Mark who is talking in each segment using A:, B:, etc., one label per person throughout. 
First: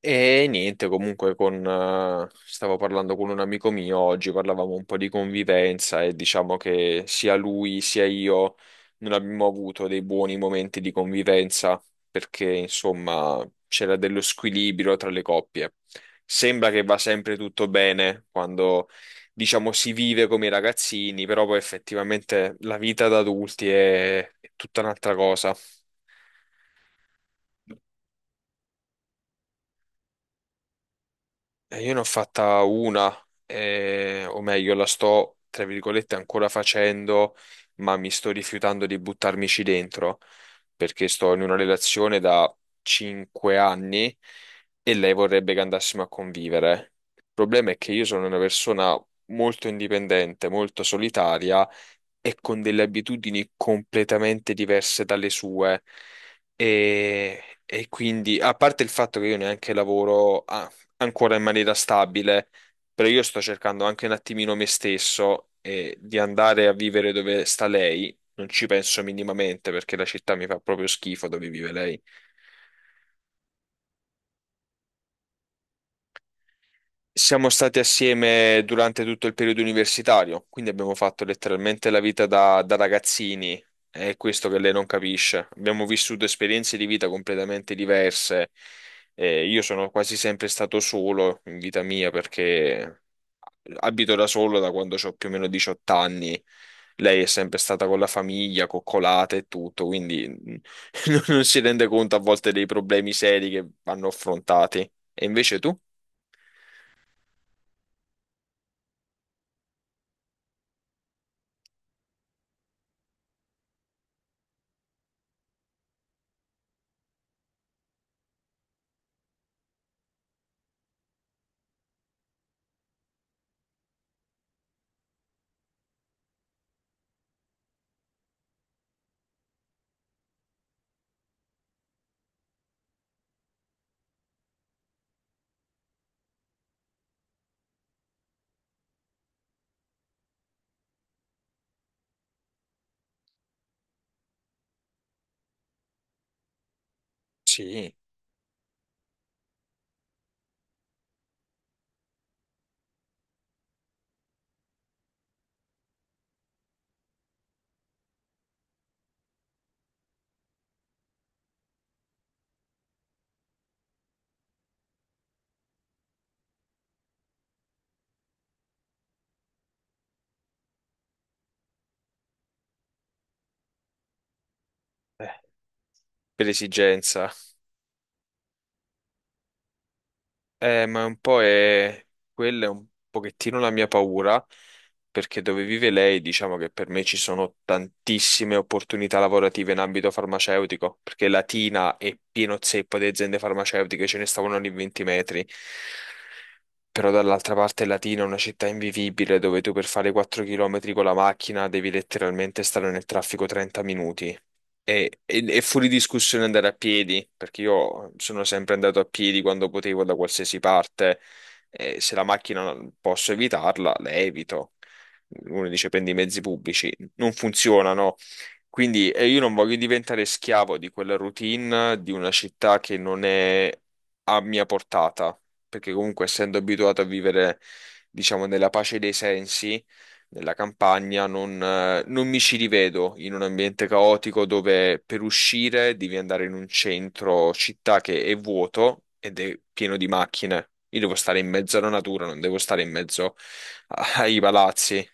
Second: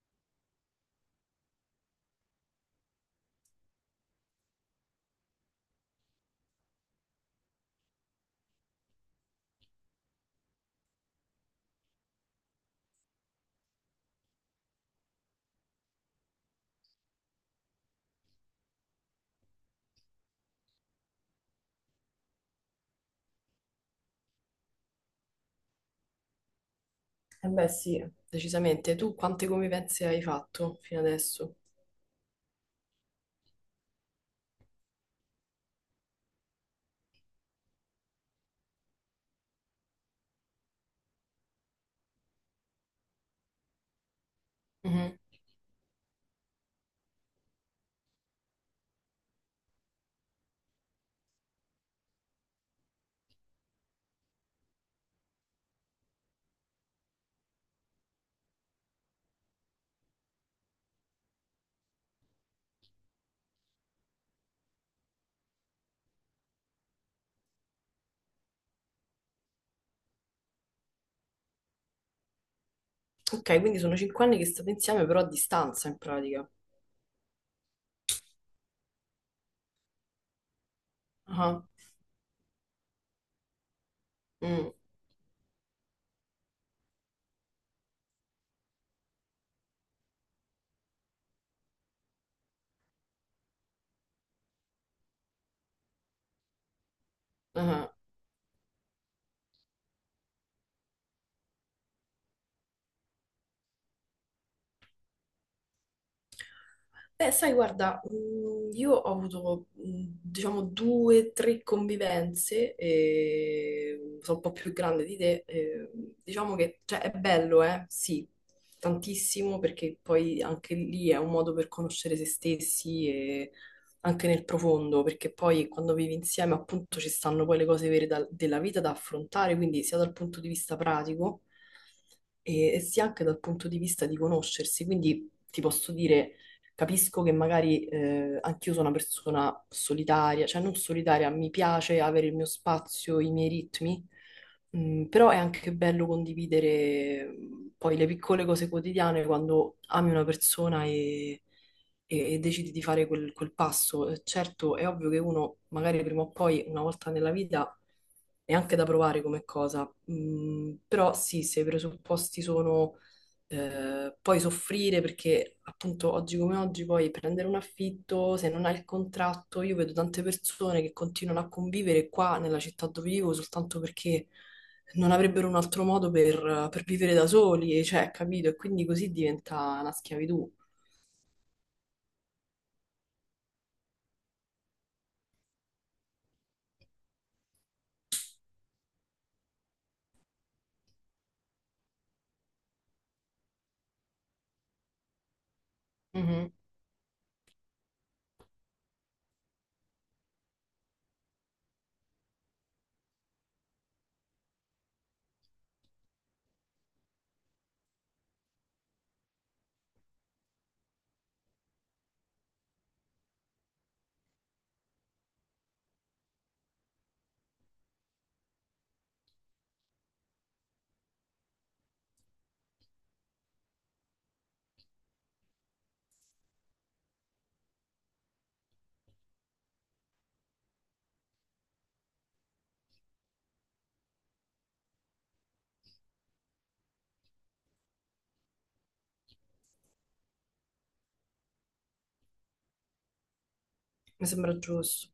A: E niente, comunque con, stavo parlando con un amico mio oggi, parlavamo un po' di convivenza e diciamo che sia lui sia io non abbiamo avuto dei buoni momenti di convivenza perché insomma c'era dello squilibrio tra le coppie. Sembra che va sempre tutto bene quando diciamo si vive come i ragazzini, però poi effettivamente la vita da adulti è tutta un'altra cosa.
B: Eh beh, sì, decisamente. Tu quante convivenze hai fatto fino adesso?
A: Io ne ho fatta una, o meglio, la sto, tra virgolette, ancora facendo, ma mi sto rifiutando di buttarmici dentro, perché sto in una relazione da 5 anni e lei
B: Mhm.
A: vorrebbe che andassimo a convivere. Il problema è che io sono una persona molto indipendente, molto solitaria e con delle abitudini completamente diverse dalle sue. E quindi, a parte il fatto che io neanche lavoro, ancora in maniera stabile, però io sto cercando anche un attimino me stesso e di andare a vivere dove sta lei. Non ci penso minimamente perché la città mi fa proprio schifo dove vive lei.
B: Ok, quindi sono cinque anni che state insieme, però a distanza in pratica.
A: Siamo stati assieme durante tutto il periodo universitario, quindi abbiamo fatto
B: Ah,
A: letteralmente la vita da ragazzini, è questo che
B: mm,
A: lei non capisce. Abbiamo vissuto esperienze di vita completamente diverse. Io sono quasi sempre stato solo in vita mia perché abito da solo da quando ho più o meno 18 anni. Lei è sempre stata
B: ah.
A: con la famiglia, coccolata e tutto, quindi non si rende conto a volte dei problemi seri che vanno affrontati. E invece tu?
B: Beh, sai, guarda, io ho avuto, diciamo, due, o tre convivenze, e sono un po' più grande di te, e diciamo che, cioè, è bello, eh? Sì, tantissimo, perché poi anche lì è un modo per conoscere se stessi e anche nel profondo, perché poi quando vivi insieme, appunto, ci stanno poi le cose vere della vita da affrontare, quindi sia dal punto di vista pratico e sia anche dal punto di vista di conoscersi, quindi ti posso dire. Capisco che magari anch'io sono una persona solitaria, cioè non solitaria, mi piace avere il mio spazio, i miei ritmi, però è anche bello condividere
A: Sì,
B: poi le piccole cose quotidiane quando ami una persona e, e decidi di fare quel passo. Certo, è ovvio che uno magari prima o poi, una volta nella vita, è anche da provare come cosa, però sì, se i presupposti sono poi soffrire perché appunto oggi come oggi poi prendere un affitto, se non hai il contratto, io vedo tante persone che continuano a convivere qua nella città dove vivo soltanto perché non
A: eh,
B: avrebbero un altro modo
A: per
B: per vivere da
A: esigenza.
B: soli, cioè, capito? E quindi così diventa una schiavitù.
A: Ma un po' è... quella è un pochettino la mia paura, perché dove vive lei, diciamo che per me ci sono tantissime opportunità lavorative in ambito farmaceutico, perché Latina è pieno zeppo di aziende farmaceutiche, ce ne stavano ogni 20 metri.
B: Mhm.
A: Però dall'altra parte Latina è una città invivibile dove tu per fare 4 km con la macchina devi letteralmente stare nel traffico 30 minuti. E, è fuori discussione andare a piedi, perché io sono sempre andato a piedi quando potevo da qualsiasi parte. E se la macchina posso evitarla, la evito. Uno dice prendi i mezzi pubblici, non funzionano. Quindi io non voglio diventare schiavo di quella routine di una città che non è a mia portata, perché comunque essendo abituato a vivere, diciamo, nella pace dei sensi nella campagna, non, non mi ci rivedo in un ambiente caotico dove per uscire devi andare in un centro città che è vuoto ed è pieno di macchine. Io devo stare in mezzo alla natura, non devo stare in mezzo
B: Mi
A: ai
B: sembra
A: palazzi.
B: giusto.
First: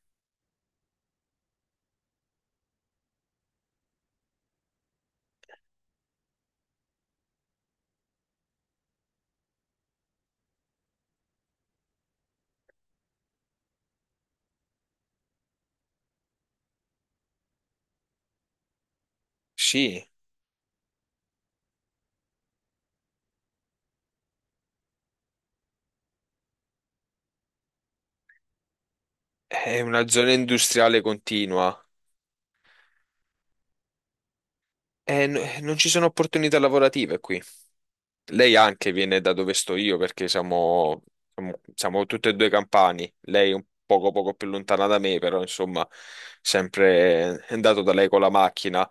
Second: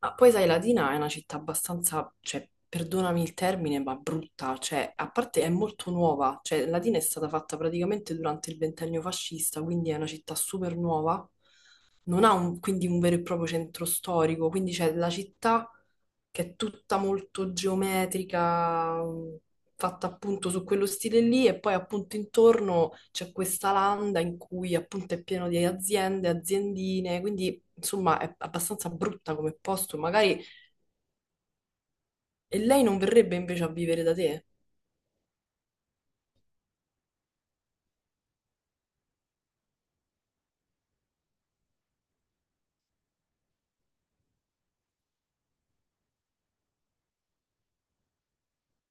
B: Ma poi sai, Latina è una città abbastanza, cioè, perdonami il termine, ma brutta, cioè, a parte è molto nuova, cioè, Latina è stata fatta praticamente durante il ventennio fascista, quindi è una città super nuova, non ha quindi un vero e proprio centro storico, quindi c'è la città che è tutta molto geometrica, fatta
A: Sì,
B: appunto su quello stile lì, e poi appunto intorno c'è questa landa in cui appunto è pieno di aziende, aziendine, quindi insomma è abbastanza brutta come
A: è
B: posto,
A: una zona
B: magari
A: industriale continua
B: e lei non verrebbe invece a vivere da te?
A: e non ci sono opportunità lavorative qui. Lei anche viene da dove sto io perché siamo, siamo, tutte e due campani. Lei un poco, poco più lontana da me, però insomma, sempre è andato da lei con la macchina.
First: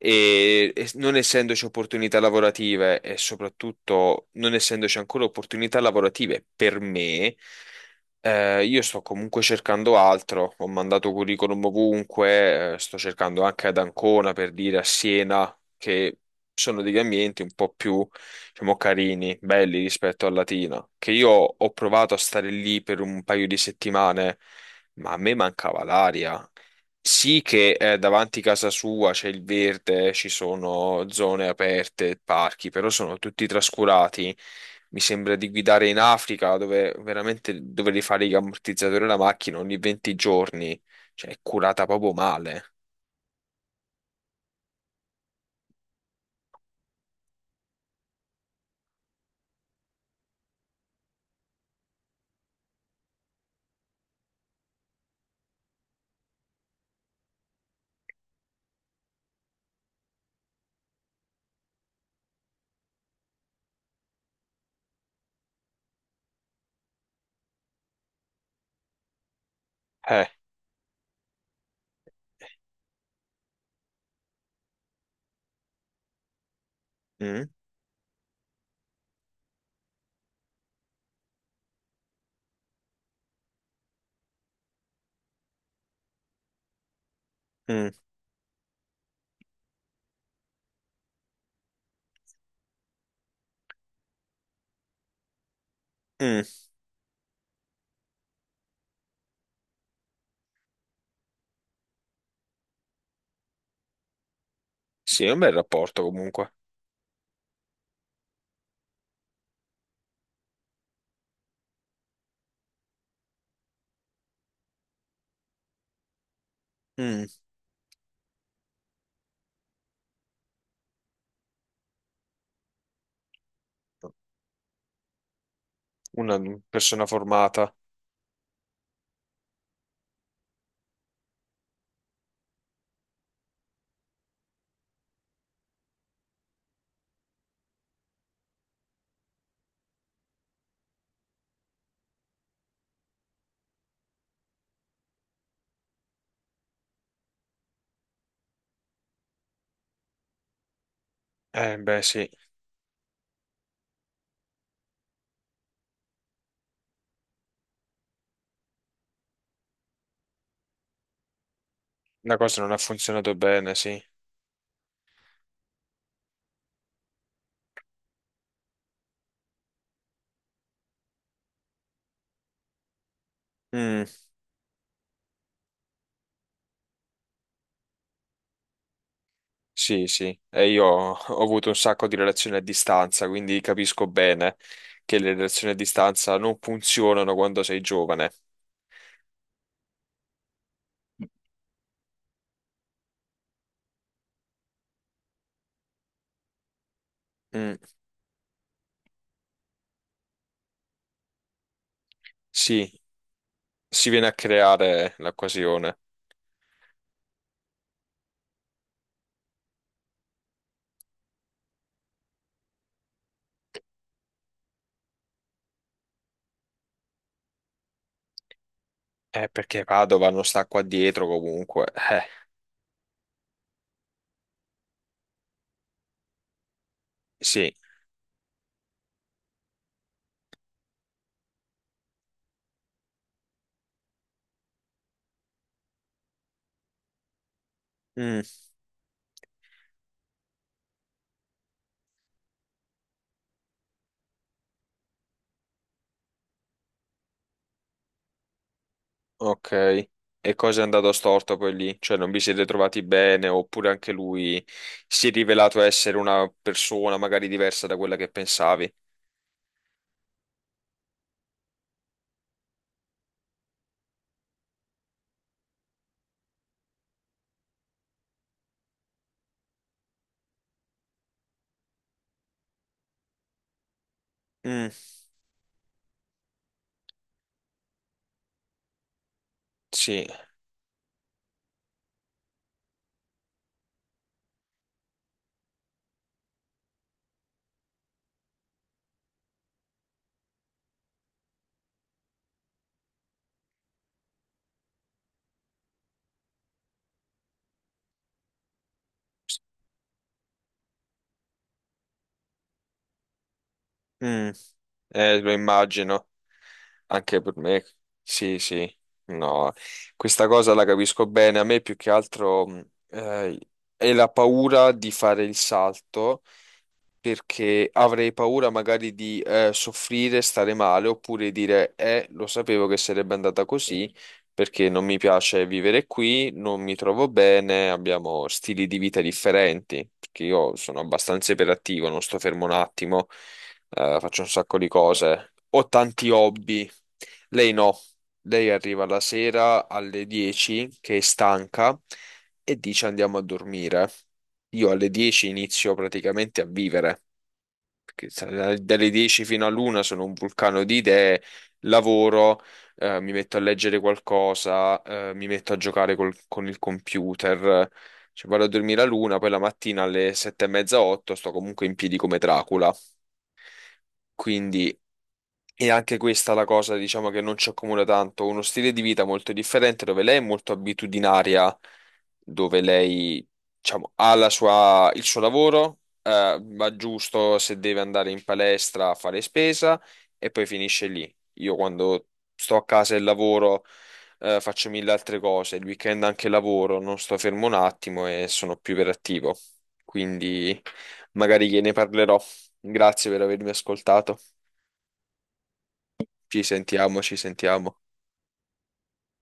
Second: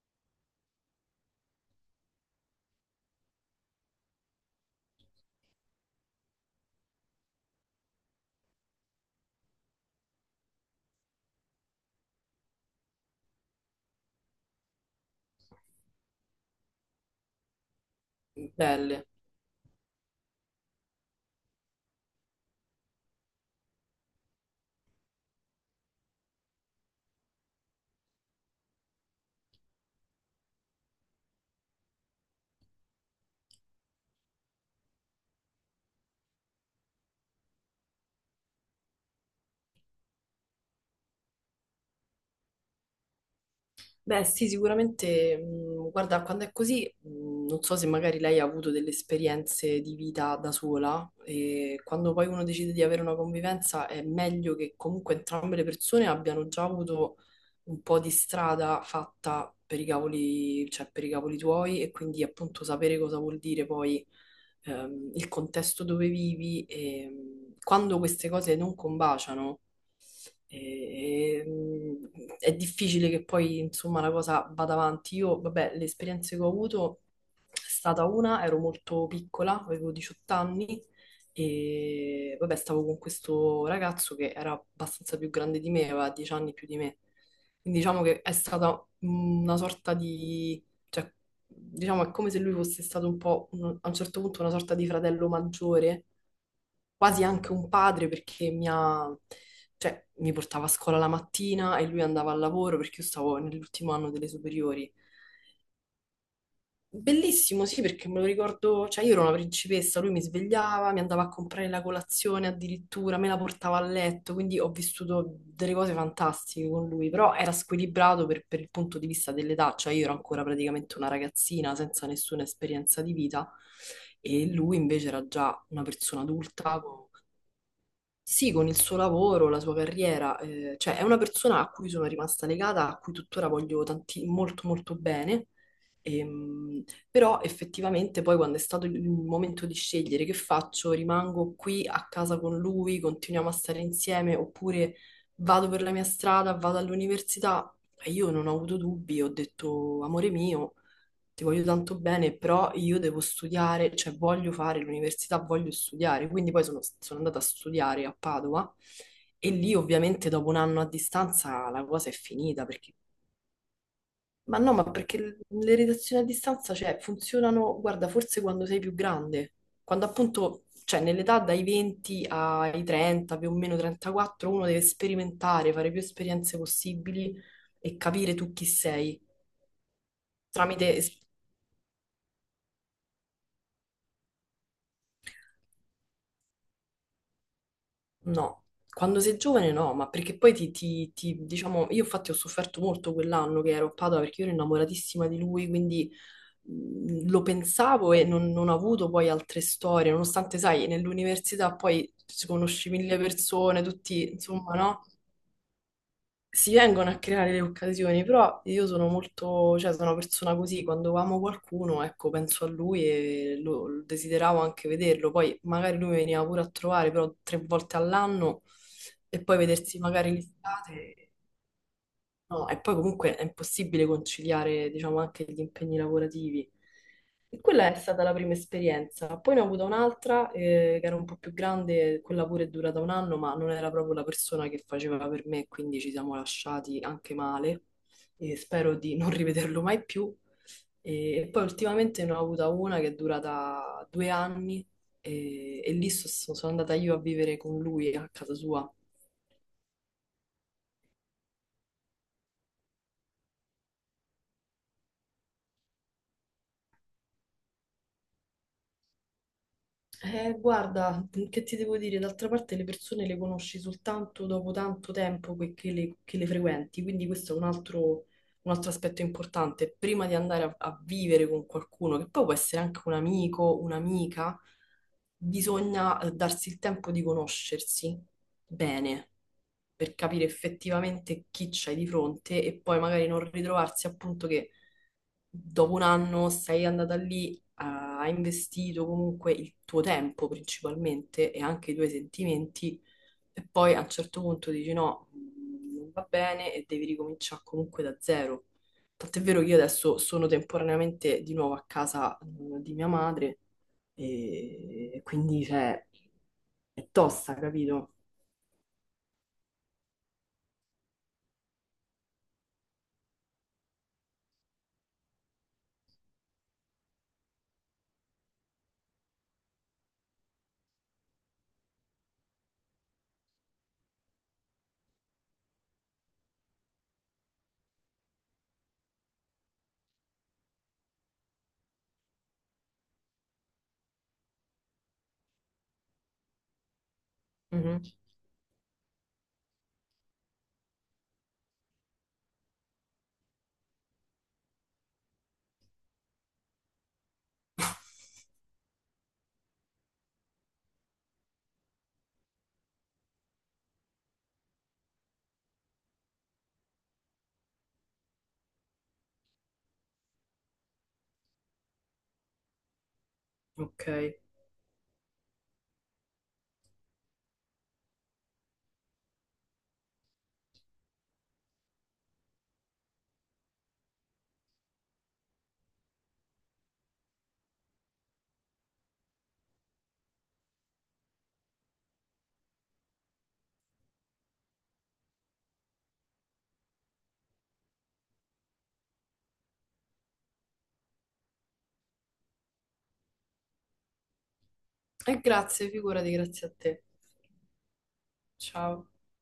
A: E non essendoci opportunità lavorative e soprattutto non essendoci ancora opportunità lavorative per me, io sto comunque cercando altro. Ho mandato curriculum ovunque, sto cercando anche ad Ancona per dire a Siena che sono degli ambienti un po' più diciamo,
B: Belle.
A: carini, belli rispetto al latino, che io ho provato a stare lì per un paio di settimane, ma a me mancava l'aria. Sì che davanti a casa sua c'è il verde, ci sono zone aperte, parchi, però sono tutti trascurati. Mi sembra di guidare in Africa dove veramente dovevi fare gli ammortizzatori alla macchina ogni 20 giorni, cioè è curata proprio male.
B: Beh, sì, sicuramente, guarda, quando è così, non so se magari lei ha avuto delle esperienze di vita da sola e quando poi uno decide di avere una convivenza è meglio che comunque entrambe le persone abbiano già avuto un po' di strada fatta per i cavoli, cioè per i cavoli tuoi e quindi appunto sapere cosa vuol dire poi il contesto dove vivi e quando queste cose non combaciano.
A: Eh,
B: È difficile che poi, insomma, la cosa vada avanti. Io, vabbè, le esperienze che ho avuto
A: mm,
B: è stata una, ero molto piccola, avevo 18 anni e, vabbè, stavo con questo ragazzo che era abbastanza più grande di me, aveva 10 anni più di me. Quindi
A: mm,
B: diciamo che è stata una sorta di... cioè, diciamo è come se lui fosse stato un po', a un certo punto, una sorta di fratello maggiore
A: mm.
B: quasi anche un padre perché mi ha, cioè, mi portava a scuola la mattina e lui andava al lavoro perché io stavo nell'ultimo anno delle superiori.
A: Sì, è un bel rapporto comunque.
B: Bellissimo, sì, perché me lo ricordo, cioè io ero una principessa, lui mi svegliava, mi andava a comprare la colazione addirittura, me la portava a letto, quindi ho vissuto delle cose fantastiche con lui,
A: Mm.
B: però era squilibrato per il punto di vista dell'età, cioè io ero ancora praticamente una ragazzina senza nessuna esperienza di vita e lui invece era già una persona
A: Una
B: adulta
A: persona
B: con
A: formata.
B: sì, con il suo lavoro, la sua carriera, cioè è una persona a cui sono rimasta legata, a cui tuttora voglio molto molto bene. Ehm, Però effettivamente poi quando è stato il momento di scegliere che faccio, rimango qui a casa con lui, continuiamo a stare insieme oppure vado per la mia strada, vado all'università, e io non ho avuto dubbi, ho detto amore mio ti voglio tanto
A: Beh, sì,
B: bene, però io devo studiare, cioè voglio fare l'università, voglio studiare. Quindi poi sono andata a studiare a Padova e lì ovviamente dopo un anno a distanza la cosa è
A: la cosa
B: finita
A: non ha
B: perché...
A: funzionato bene, sì.
B: Ma no, ma perché le redazioni a distanza, cioè, funzionano, guarda, forse quando sei più grande, quando appunto, cioè, nell'età dai 20 ai 30, più o meno
A: Mm,
B: 34, uno deve sperimentare, fare più esperienze possibili e capire tu chi sei
A: sì, sì. E io
B: tramite
A: ho
B: es-
A: ho avuto un sacco di relazioni a distanza, quindi capisco bene che le relazioni a distanza non funzionano quando sei giovane.
B: No, quando sei giovane no, ma perché poi diciamo, io infatti ho sofferto molto quell'anno che ero a Padova perché io ero innamoratissima di lui, quindi lo
A: Mm,
B: pensavo e non ho avuto poi altre storie, nonostante, sai, nell'università poi ci conosci
A: sì,
B: mille persone,
A: si viene
B: tutti,
A: a
B: insomma, no?
A: creare l'occasione.
B: Si vengono a creare le occasioni, però io sono molto, cioè sono una persona così, quando amo qualcuno, ecco, penso a lui e lo desideravo anche vederlo, poi magari lui veniva pure a trovare, però tre volte all'anno e poi
A: Perché
B: vedersi
A: Padova
B: magari
A: non sta qua dietro
B: l'estate.
A: comunque.
B: No, e poi comunque è impossibile conciliare, diciamo, anche gli impegni lavorativi. E
A: Sì.
B: quella è stata la prima esperienza. Poi ne ho avuta un'altra, che era un po' più grande, quella pure è durata un anno, ma non era proprio la persona che faceva per me, quindi ci siamo lasciati anche male.
A: Mm.
B: E spero di non rivederlo mai più. E poi ultimamente ne ho avuta una che è durata due anni, e lì sono andata io a vivere con lui a casa sua.
A: Ok, e cosa è andato storto poi lì? Cioè non vi siete trovati bene oppure anche lui si è rivelato essere una persona magari diversa da quella che pensavi?
B: Guarda, che ti devo dire? D'altra parte le persone le conosci soltanto dopo tanto tempo che che le frequenti, quindi questo è un altro aspetto importante. Prima di andare a vivere con qualcuno, che poi può essere anche un amico, un'amica,
A: Mm,
B: bisogna darsi il tempo di conoscersi bene per
A: sì,
B: capire effettivamente chi c'hai di fronte e poi magari non ritrovarsi appunto che dopo un anno sei andata lì, ha investito comunque il tuo tempo principalmente e anche i tuoi sentimenti e poi a un certo punto dici no, non va bene e devi ricominciare comunque da zero. Tant'è vero che io adesso sono temporaneamente di nuovo a casa di mia madre
A: mm,
B: e
A: lo
B: quindi cioè,
A: immagino,
B: è
A: anche
B: tosta,
A: per me,
B: capito?
A: sì, sì, no, questa cosa la capisco bene, a me più che altro è la paura di fare il salto perché avrei paura magari di soffrire, stare male, oppure dire, lo sapevo che sarebbe andata così, perché non mi piace vivere qui, non mi trovo bene, abbiamo stili di vita differenti, perché io sono abbastanza iperattivo, non sto fermo un attimo, faccio un sacco di cose, ho tanti hobby, lei no.
B: Mhm.
A: Lei arriva la sera alle 10 che è stanca e dice andiamo a dormire. Io alle 10 inizio praticamente a vivere che dalle 10 fino all'una sono un vulcano di idee, lavoro, mi metto a leggere qualcosa, mi metto a giocare con il computer, cioè vado a dormire all'una, poi la mattina alle 7 e mezza, otto sto comunque in piedi come Dracula.
B: Ok. E
A: Quindi è anche questa la cosa, diciamo, che non ci accomuna tanto. Uno stile di vita molto differente, dove lei è molto abitudinaria, dove lei, diciamo, ha la il suo lavoro, va giusto se deve andare in palestra a fare spesa e poi finisce lì. Io quando sto a casa e lavoro, faccio mille altre cose. Il weekend anche lavoro, non sto fermo un attimo e sono più iperattivo. Quindi magari gliene parlerò. Grazie per avermi ascoltato.
B: grazie, figurati,
A: Ci
B: grazie a te.
A: sentiamo, ci sentiamo.
B: Ciao.